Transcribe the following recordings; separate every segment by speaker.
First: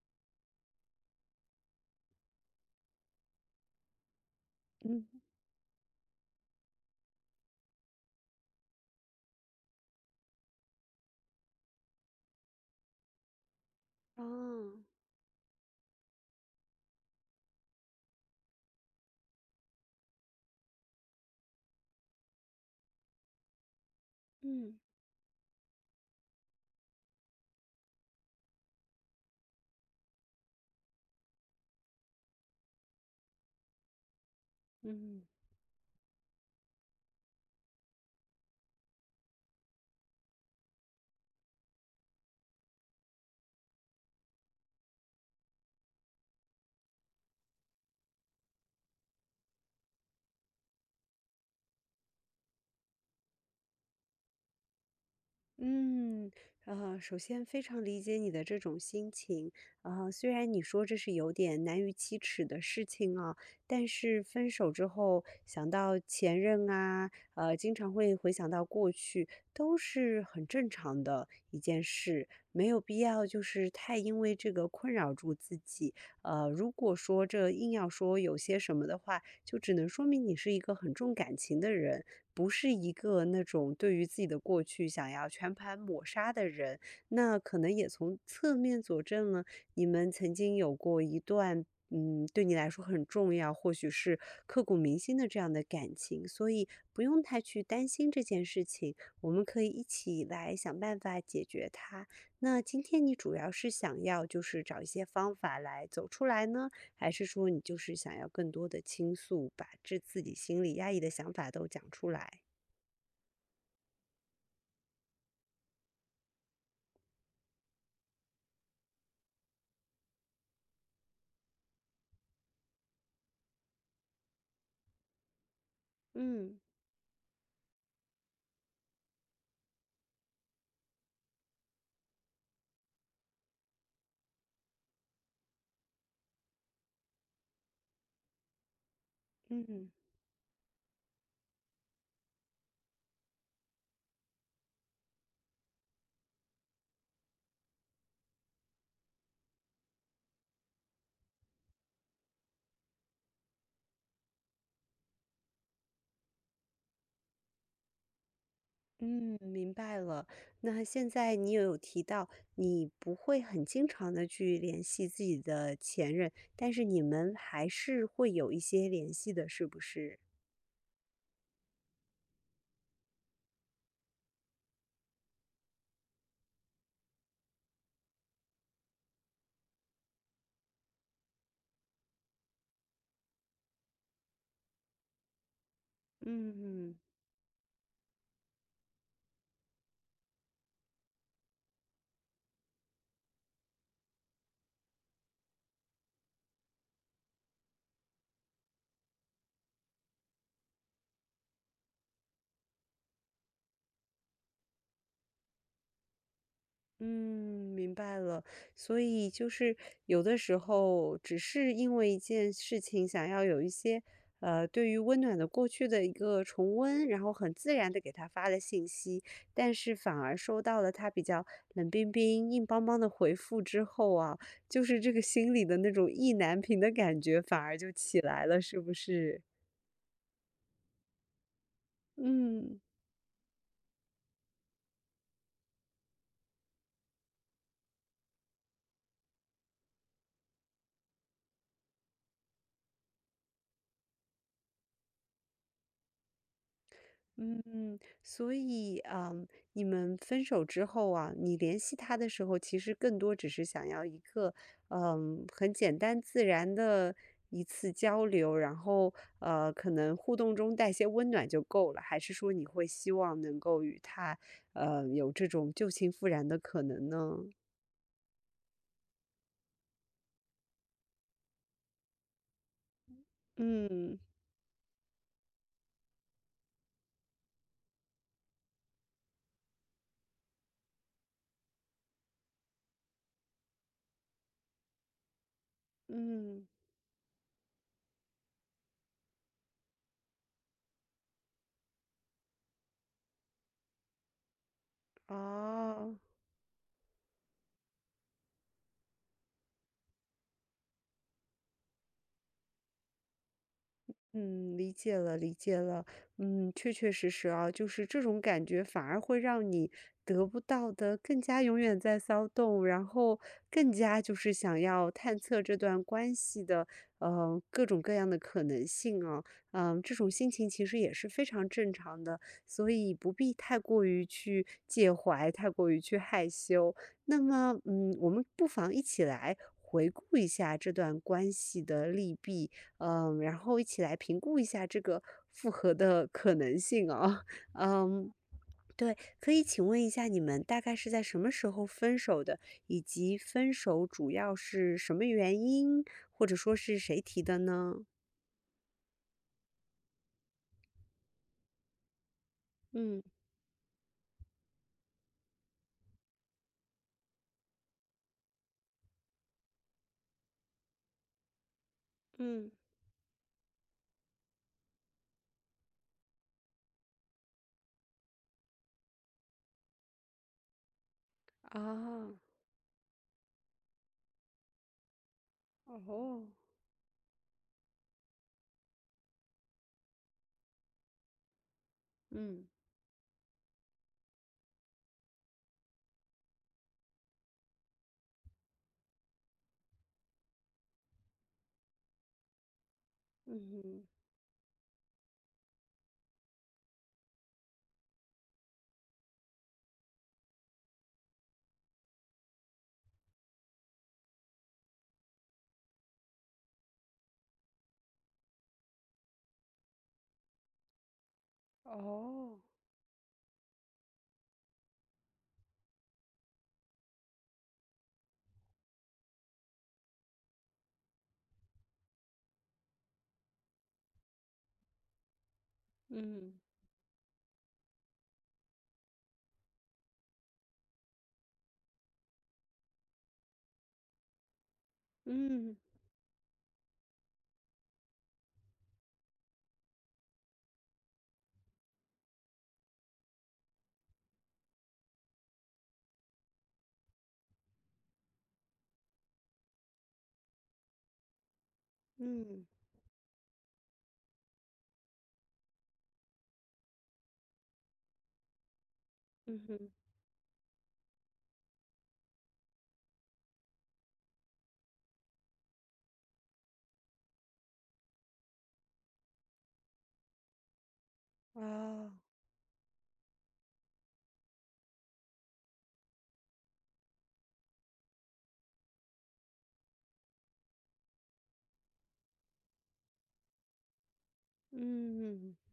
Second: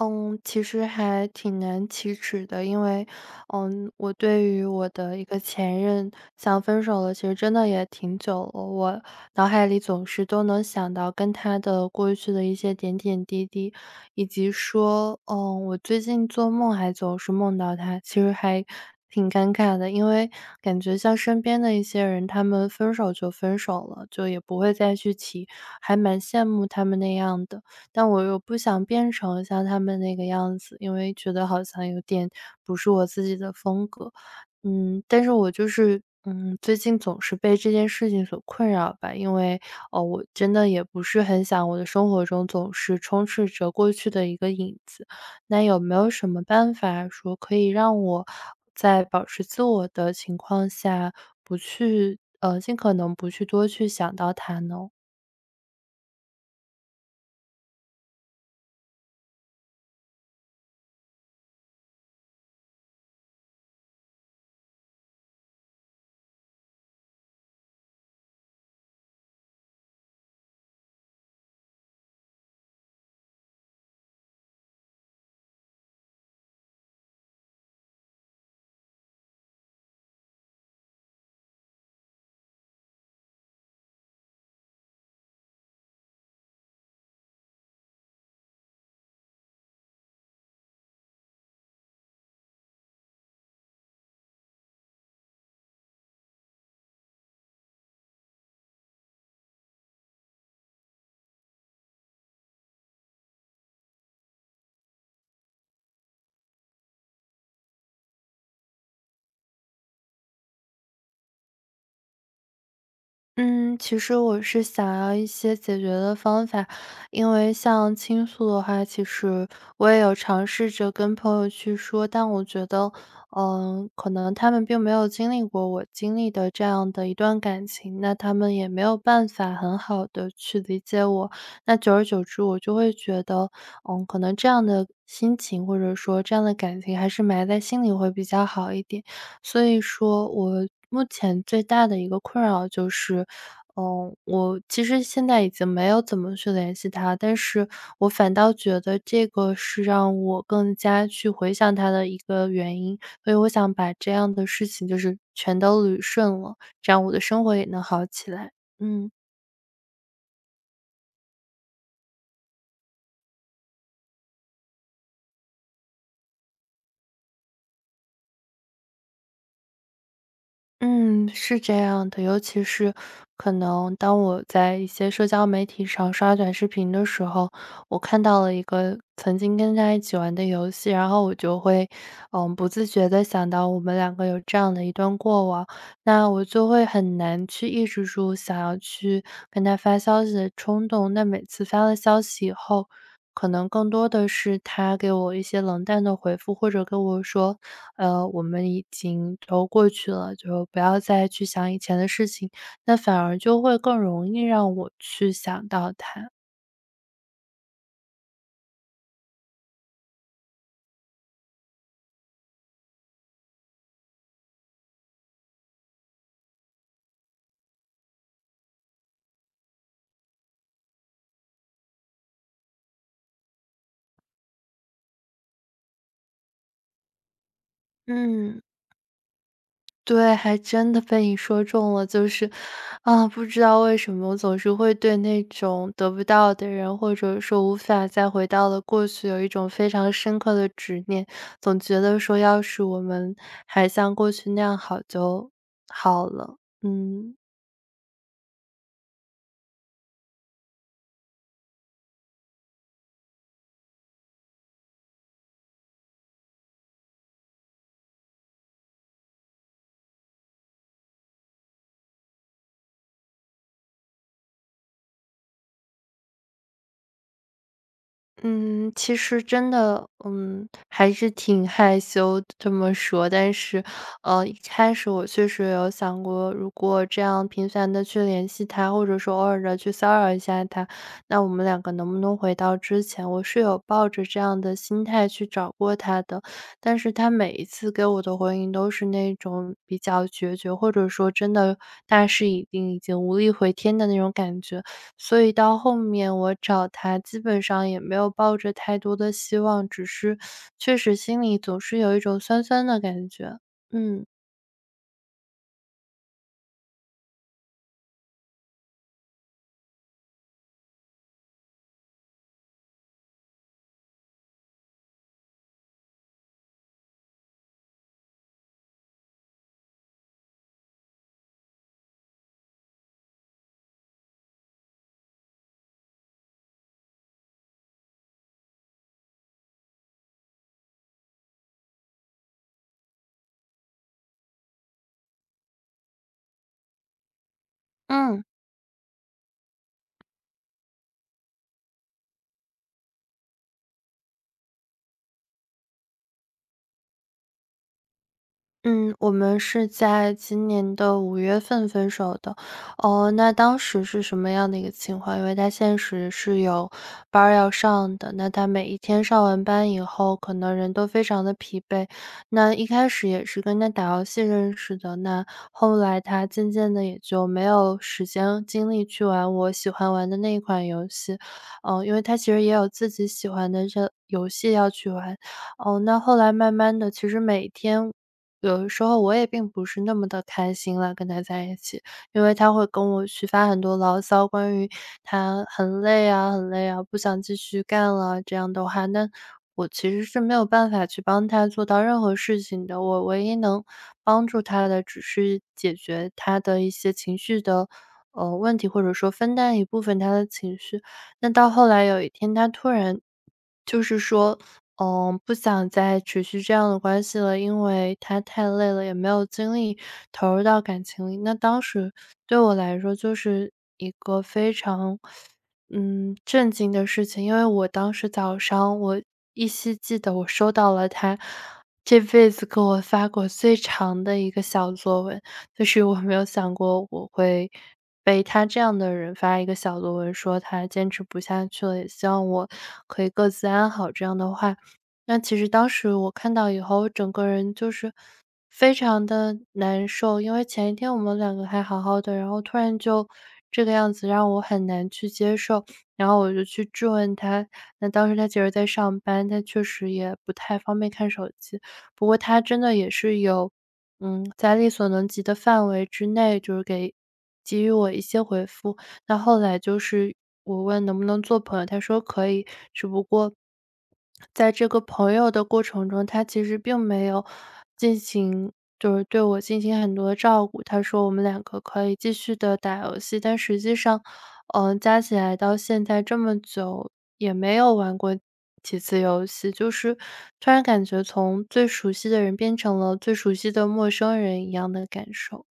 Speaker 1: 嗯，其实还挺难启齿的，因为，我对于我的
Speaker 2: 嗯。
Speaker 1: 一个前任想分手了，其实真的也挺久了。我脑海里总是都能想到跟他的过去的一些点点滴滴，
Speaker 2: 啊，
Speaker 1: 以及说，我最近做梦还总是梦到他，其实还挺尴尬的，因为感觉像身边的一些人，他们分手就分手了，就也不会再去提，还蛮羡慕他们那样的。但我又不想变成像他们那个样子，因为觉得好像有点不是我自己的风格。
Speaker 2: 嗯嗯
Speaker 1: 但是我就是，最近总是被这件事情所困扰吧，因为，我真的也不是很想我的生活中总是充斥着过去的一个影子。那有没有什么办法说可以让我在保持自我的情况下，不去，尽可能不去多去想到他呢？
Speaker 2: 嗯，啊，首先非常理解你的这种心情啊，虽然你说这是有点难于启齿的事情啊，但是分手之后想到前任啊，经常会回想到过去，都是很正常的一件事，没有必要就是太因为这个困扰住自己。如果说这硬要说有些什么的话，就只能说明你是一个很重感情的人，不是一个那种对于自己的过去想要全盘抹杀的人。那可能也从侧面佐证了你们曾经有过一段。嗯，对你来说很重要，或许是刻骨铭心的这样的感情，所以不用太去担心这件事情，我们可以一起来想办法解决它。那今天你主要是想要就是找一些方法来走出来呢，还是说你就是想要更多的倾诉，把这自己心里压抑的想法都讲出来？
Speaker 1: 嗯，其实我是想要一些解决的方法，因为像倾诉的话，其实我也有尝试着跟朋友去说，但我觉得，可能他们并没有经历过我经历的
Speaker 2: 嗯
Speaker 1: 这样的一段感情，那他们也没有办法很好的去理解我，那久而久之，我就会觉得，可能这样的心情或者说这样的感情还是埋在心里会比较好一点。所以
Speaker 2: 嗯
Speaker 1: 说我目前最大的一个困扰就是，我其实现在已经没有怎么去联系他，但是我反倒觉得这个是让我更加去回想他的一个原因，所以我想把这样的事情就是全都捋顺了，这样我的生活也能好起来。嗯。
Speaker 2: 嗯，明白了。那现在你也有提到，你不会很经常的去联系自己的前任，但是你们还是会有一些联系的，是不是？
Speaker 1: 嗯，是这样的，尤其是可能当我在一些社交媒体上刷短视频的时候，我看到了一个曾经跟他一起玩的游戏，然后我就会，不自觉的想到我们两个有这样的一段过往，那我就会
Speaker 2: 嗯
Speaker 1: 很难去抑制住想要去跟他发消息的冲动。那每次发了消息以后，可能更多的是他给我一些冷淡的回复，或者跟我说我们已经都过去了，就不要再去想以前的事情，那反而就会更容易让我去想到他。
Speaker 2: 嗯，明白了。所以就是有的时候，只是因为一件事情，想要有一些对于温暖的过去的一个重温，然后很自然的给他发了信息，但是反而收到了他比较冷冰冰、硬邦邦的回复之后啊，就是这个心里的那种意难平的感觉反而就起来了，
Speaker 1: 嗯，
Speaker 2: 是不是？
Speaker 1: 对，还真的被你说中了，就是，
Speaker 2: 嗯，
Speaker 1: 不知道为什么我总是会对那种得不到的人，或者说无法再回到了过去，有一种非常深刻的执念，总觉得说要是我们还像过去那样好就好了，嗯。
Speaker 2: 嗯，所以啊，嗯，你们分手之后啊，你联系他的时候，其实更多只是想要一个，很简单自然的一次交流，然后，可能互动中带些温暖就够了，还是说你会希望能够与他，有这种旧情复燃的可能呢？
Speaker 1: 嗯，其实真的，还是挺害羞这么说。但是，
Speaker 2: 嗯
Speaker 1: 一开始我确实有想过，如果这样频繁的去联系他，或者说偶尔的去骚扰一下他，那我们两个能不能回到之前？我是有抱着这样的心态去找过他的，
Speaker 2: 嗯，
Speaker 1: 但是他每一次给我的回应都是那种比较决绝，或者说真的大势已定，已经无力回天的那种感觉。所以到后
Speaker 2: 哦。
Speaker 1: 面我找他，基本上也没有抱着太多的希望，只是确实心里总是有一种酸酸的感觉。嗯
Speaker 2: 嗯，理解了，理解了。嗯，确确实实啊，就是这种感觉反而会让你得不到的更加永远在骚动，然后更加就是想要探测这段关系的，各种各样的可能性啊。嗯，这种心情其实也是非常正常的，所以不必太过于去介怀，太过于去害羞。那么，嗯，我们不妨一起来回顾一下这段关系的利弊。嗯，然后一起来评估一下这个复合的可能性啊。嗯，
Speaker 1: 嗯。
Speaker 2: 对，可以请问一下你们大概是在什么时候分手的，以及分手主要是什么原因，或者说是谁提的呢？
Speaker 1: 嗯，我们是在今年的五月份分手的。
Speaker 2: 嗯
Speaker 1: 哦，那当时是什么样的一个情况？因为他现实是有班儿要上的，那他每一天上完班以后，可能人都非常的疲惫。
Speaker 2: 嗯，
Speaker 1: 那一开始也是跟他打游戏认识的，那后来他渐渐的也就没有时间精力去玩我喜欢玩的那一款游戏。
Speaker 2: 啊，
Speaker 1: 因为他其实也有自己喜欢的这游戏要去玩。哦，那后
Speaker 2: 哦，
Speaker 1: 来慢慢的，其实每天有的时候我也并不是那么的开心了跟他在一起，因为
Speaker 2: 嗯
Speaker 1: 他会跟我去发很多牢骚，关于他很累啊很累啊，不想继续干了这样的话，那我其实是没有办法去帮他做到任何事情的。我唯一能
Speaker 2: 嗯，
Speaker 1: 帮助他的只是解决他的一些情绪的，问题，或者说分担一部分他的情绪。那到后来有一天，他突然就是说，不想再持续这样的关系了，因为他太累了，也没有精力投入到感情里。那当时
Speaker 2: 哦，
Speaker 1: 对我来说，就是一个非常震惊的事情，因为我当时早上，我依稀记得我收到了他这辈子给我发过最长的一个小作文。就是我没有
Speaker 2: 嗯，
Speaker 1: 想过我会被他这样的人发一个小作文，说他坚持不下去了，也希望我可以各自安好这样的话。那其实
Speaker 2: 嗯，
Speaker 1: 当时我看到以后，我整个人就是非常的难受，因为前一天我们两个还好好的，然后突然就这个样子，让我很难去接受。然后我就去质问他，那当时他其实在上班，他确实也不太方便看手机，不过他
Speaker 2: 嗯，
Speaker 1: 真的也是有在力所能及的范围之内，就是给予我一些回复。那
Speaker 2: 嗯
Speaker 1: 后来
Speaker 2: 哼，
Speaker 1: 就是我问能不能做朋友，他说可以，只不过在这个朋友的过程中，他其实并没有进行就是对我进行很多的照顾。他说我们两个可
Speaker 2: 啊，
Speaker 1: 以继续的打游戏，但实际上加起来到现在这么久，也没有玩过几次游戏，就是突然感觉从最熟悉的人变成了最熟悉的陌生人一样的感
Speaker 2: 嗯。
Speaker 1: 受。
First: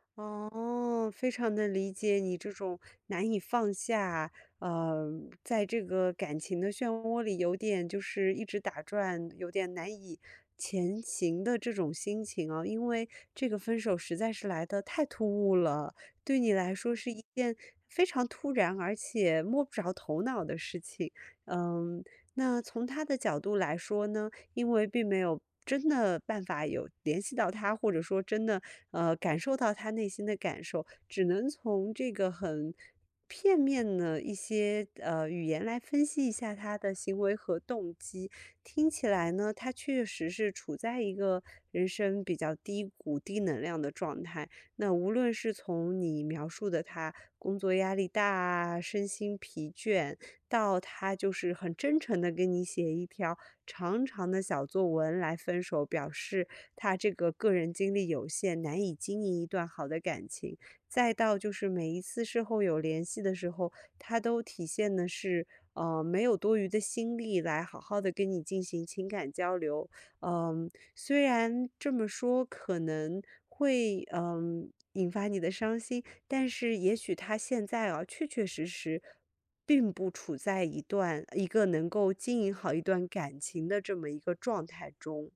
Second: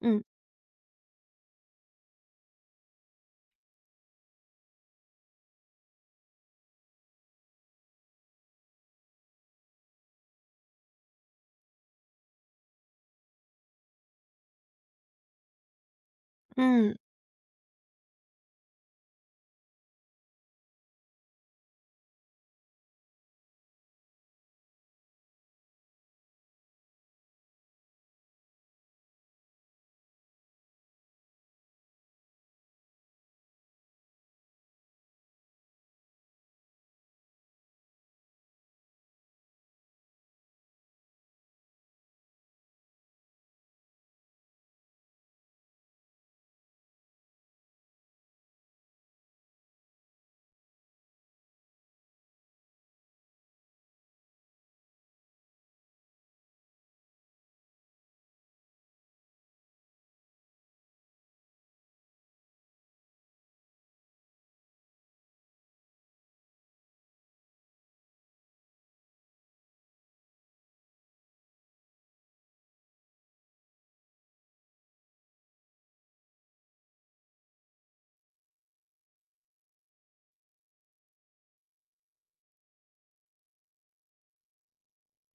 Speaker 1: 嗯。
Speaker 2: 哦，非常的理解你这种难以放下，呃，在这个感情的漩涡里有点就是一直打转，有点难以前行的这种心情啊。因为这个分手实在是来得太突兀了，对你来
Speaker 1: 嗯。
Speaker 2: 说是一件非常突然而且摸不着头脑的事情。嗯，那从他的角度来说呢？因为并没有真的办法有联系到他，或者说真的感受到他内心的感受，只能从这个很片面的一些语言来分析一下他的行为和动机。听起来呢，他确实是处在一个人生比较低谷、低能量的状态。那无论是从你描述的他工作压力大啊身心疲倦，到他就是很真诚的跟你写一条长长的小作文来分手，表示他这个个人精力有限，难以经营一段好的感情。再到就是每一次事后有联系的时候，他都体现的是，没有多余的心力来好好的跟你进行情感交流。嗯，虽然这么说可能会引发你的伤心，但是也许他现在啊，确确实实并不处在一个能够经营好一段感情的这么一个状态中。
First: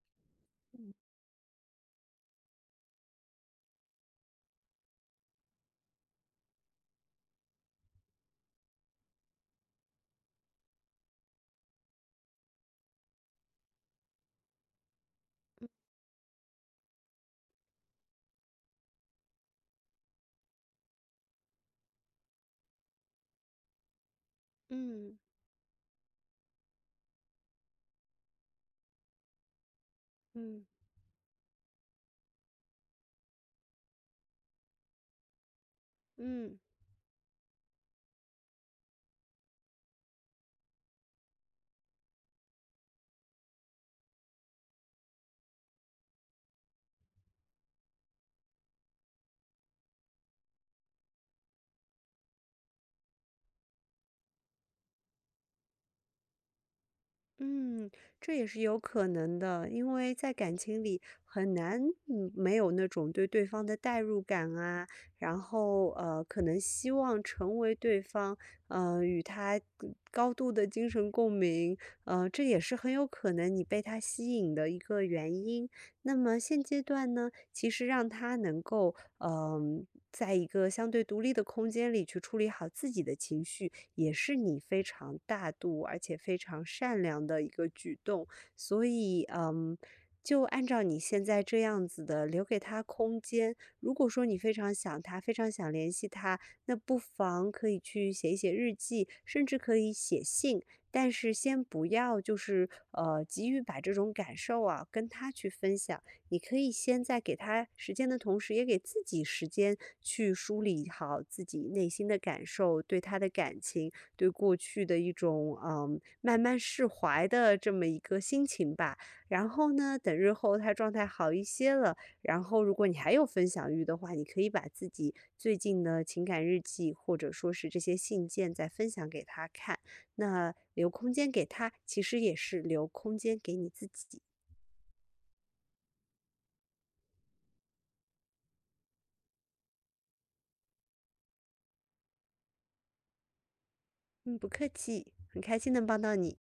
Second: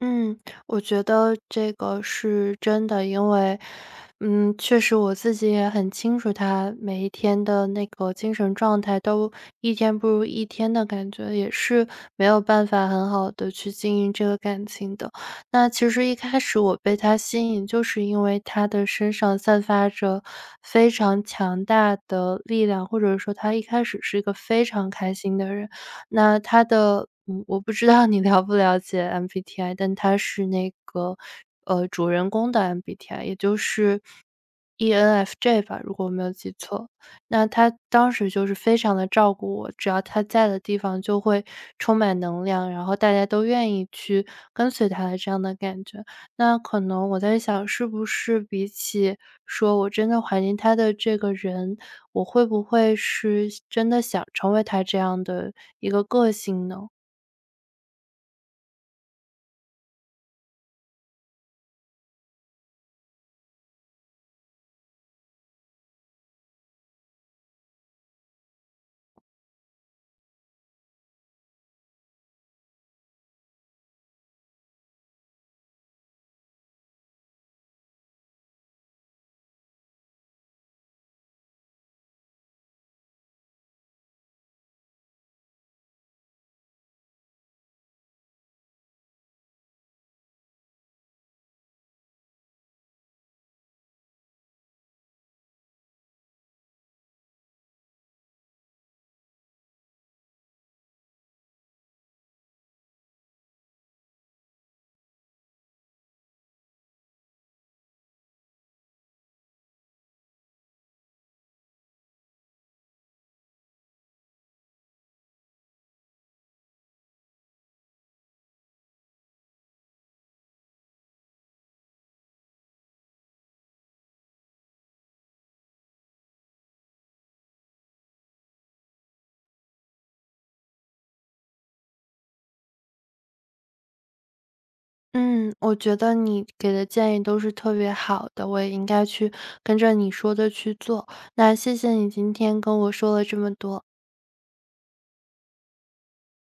Speaker 1: 嗯，我觉得这个是真的，因为，确实我自己也很清楚，他每一天的那个精神状态都一天不如一天的感觉，也是没有办法很好的去经营这个感情的。那其实一开始我被他吸引，就是因为他的身上散发着非常强大的力量，或者说他一开始是一个非常开
Speaker 2: 嗯
Speaker 1: 心的人。那他的我不知道你了不了解 MBTI，但他是
Speaker 2: 嗯
Speaker 1: 那个，主人公的 MBTI，也就是 ENFJ 吧，如果我没有记
Speaker 2: 嗯。
Speaker 1: 错。那他当时就是非常的照顾我，只要他在的地方就会充满能量，然后大家都愿意去跟随他的这样的感觉。那可能我在想，是不是比起说我真的怀念他的这个人，我会不会是真的想成为他这样的一个个性呢？
Speaker 2: 嗯，这也是有可能的，因为在感情里很难，没有那种对对方的代入感啊，然后可能希望成为对方，与他高度的精神共鸣，这也是很有可能你被他吸引的一个原因。那么现阶段呢，其实让他能够嗯，在一个相对独立的空间里去处理好自己的情绪，也是你非常大度而且非常善良的一个举动。所以，就按照你现在这样子的，留给他空间。如果说你非常想他，非常想联系他，那不妨可以去写一写日记，甚至可以写信。但是先不要，就是急于把这种感受啊跟他去分享。你可以先在给他时间的同时，也给自己时间去梳理好自己内心的感受，对他的感情，对过去的一种慢慢释怀的这么一个心情吧。然后呢，等日后他状态好一些了，然后如果你还有分享欲的话，你可以把自己最近的情感日记或者说是这些信件再分享给他看。那留空间给他，其实也是留空间给你自己。
Speaker 1: 嗯，我觉得你给的建议都是特别好的，我也应该去跟着你说的去做。那谢谢你今天跟我说了这么多。
Speaker 2: 嗯，不客气，很开心能帮到你。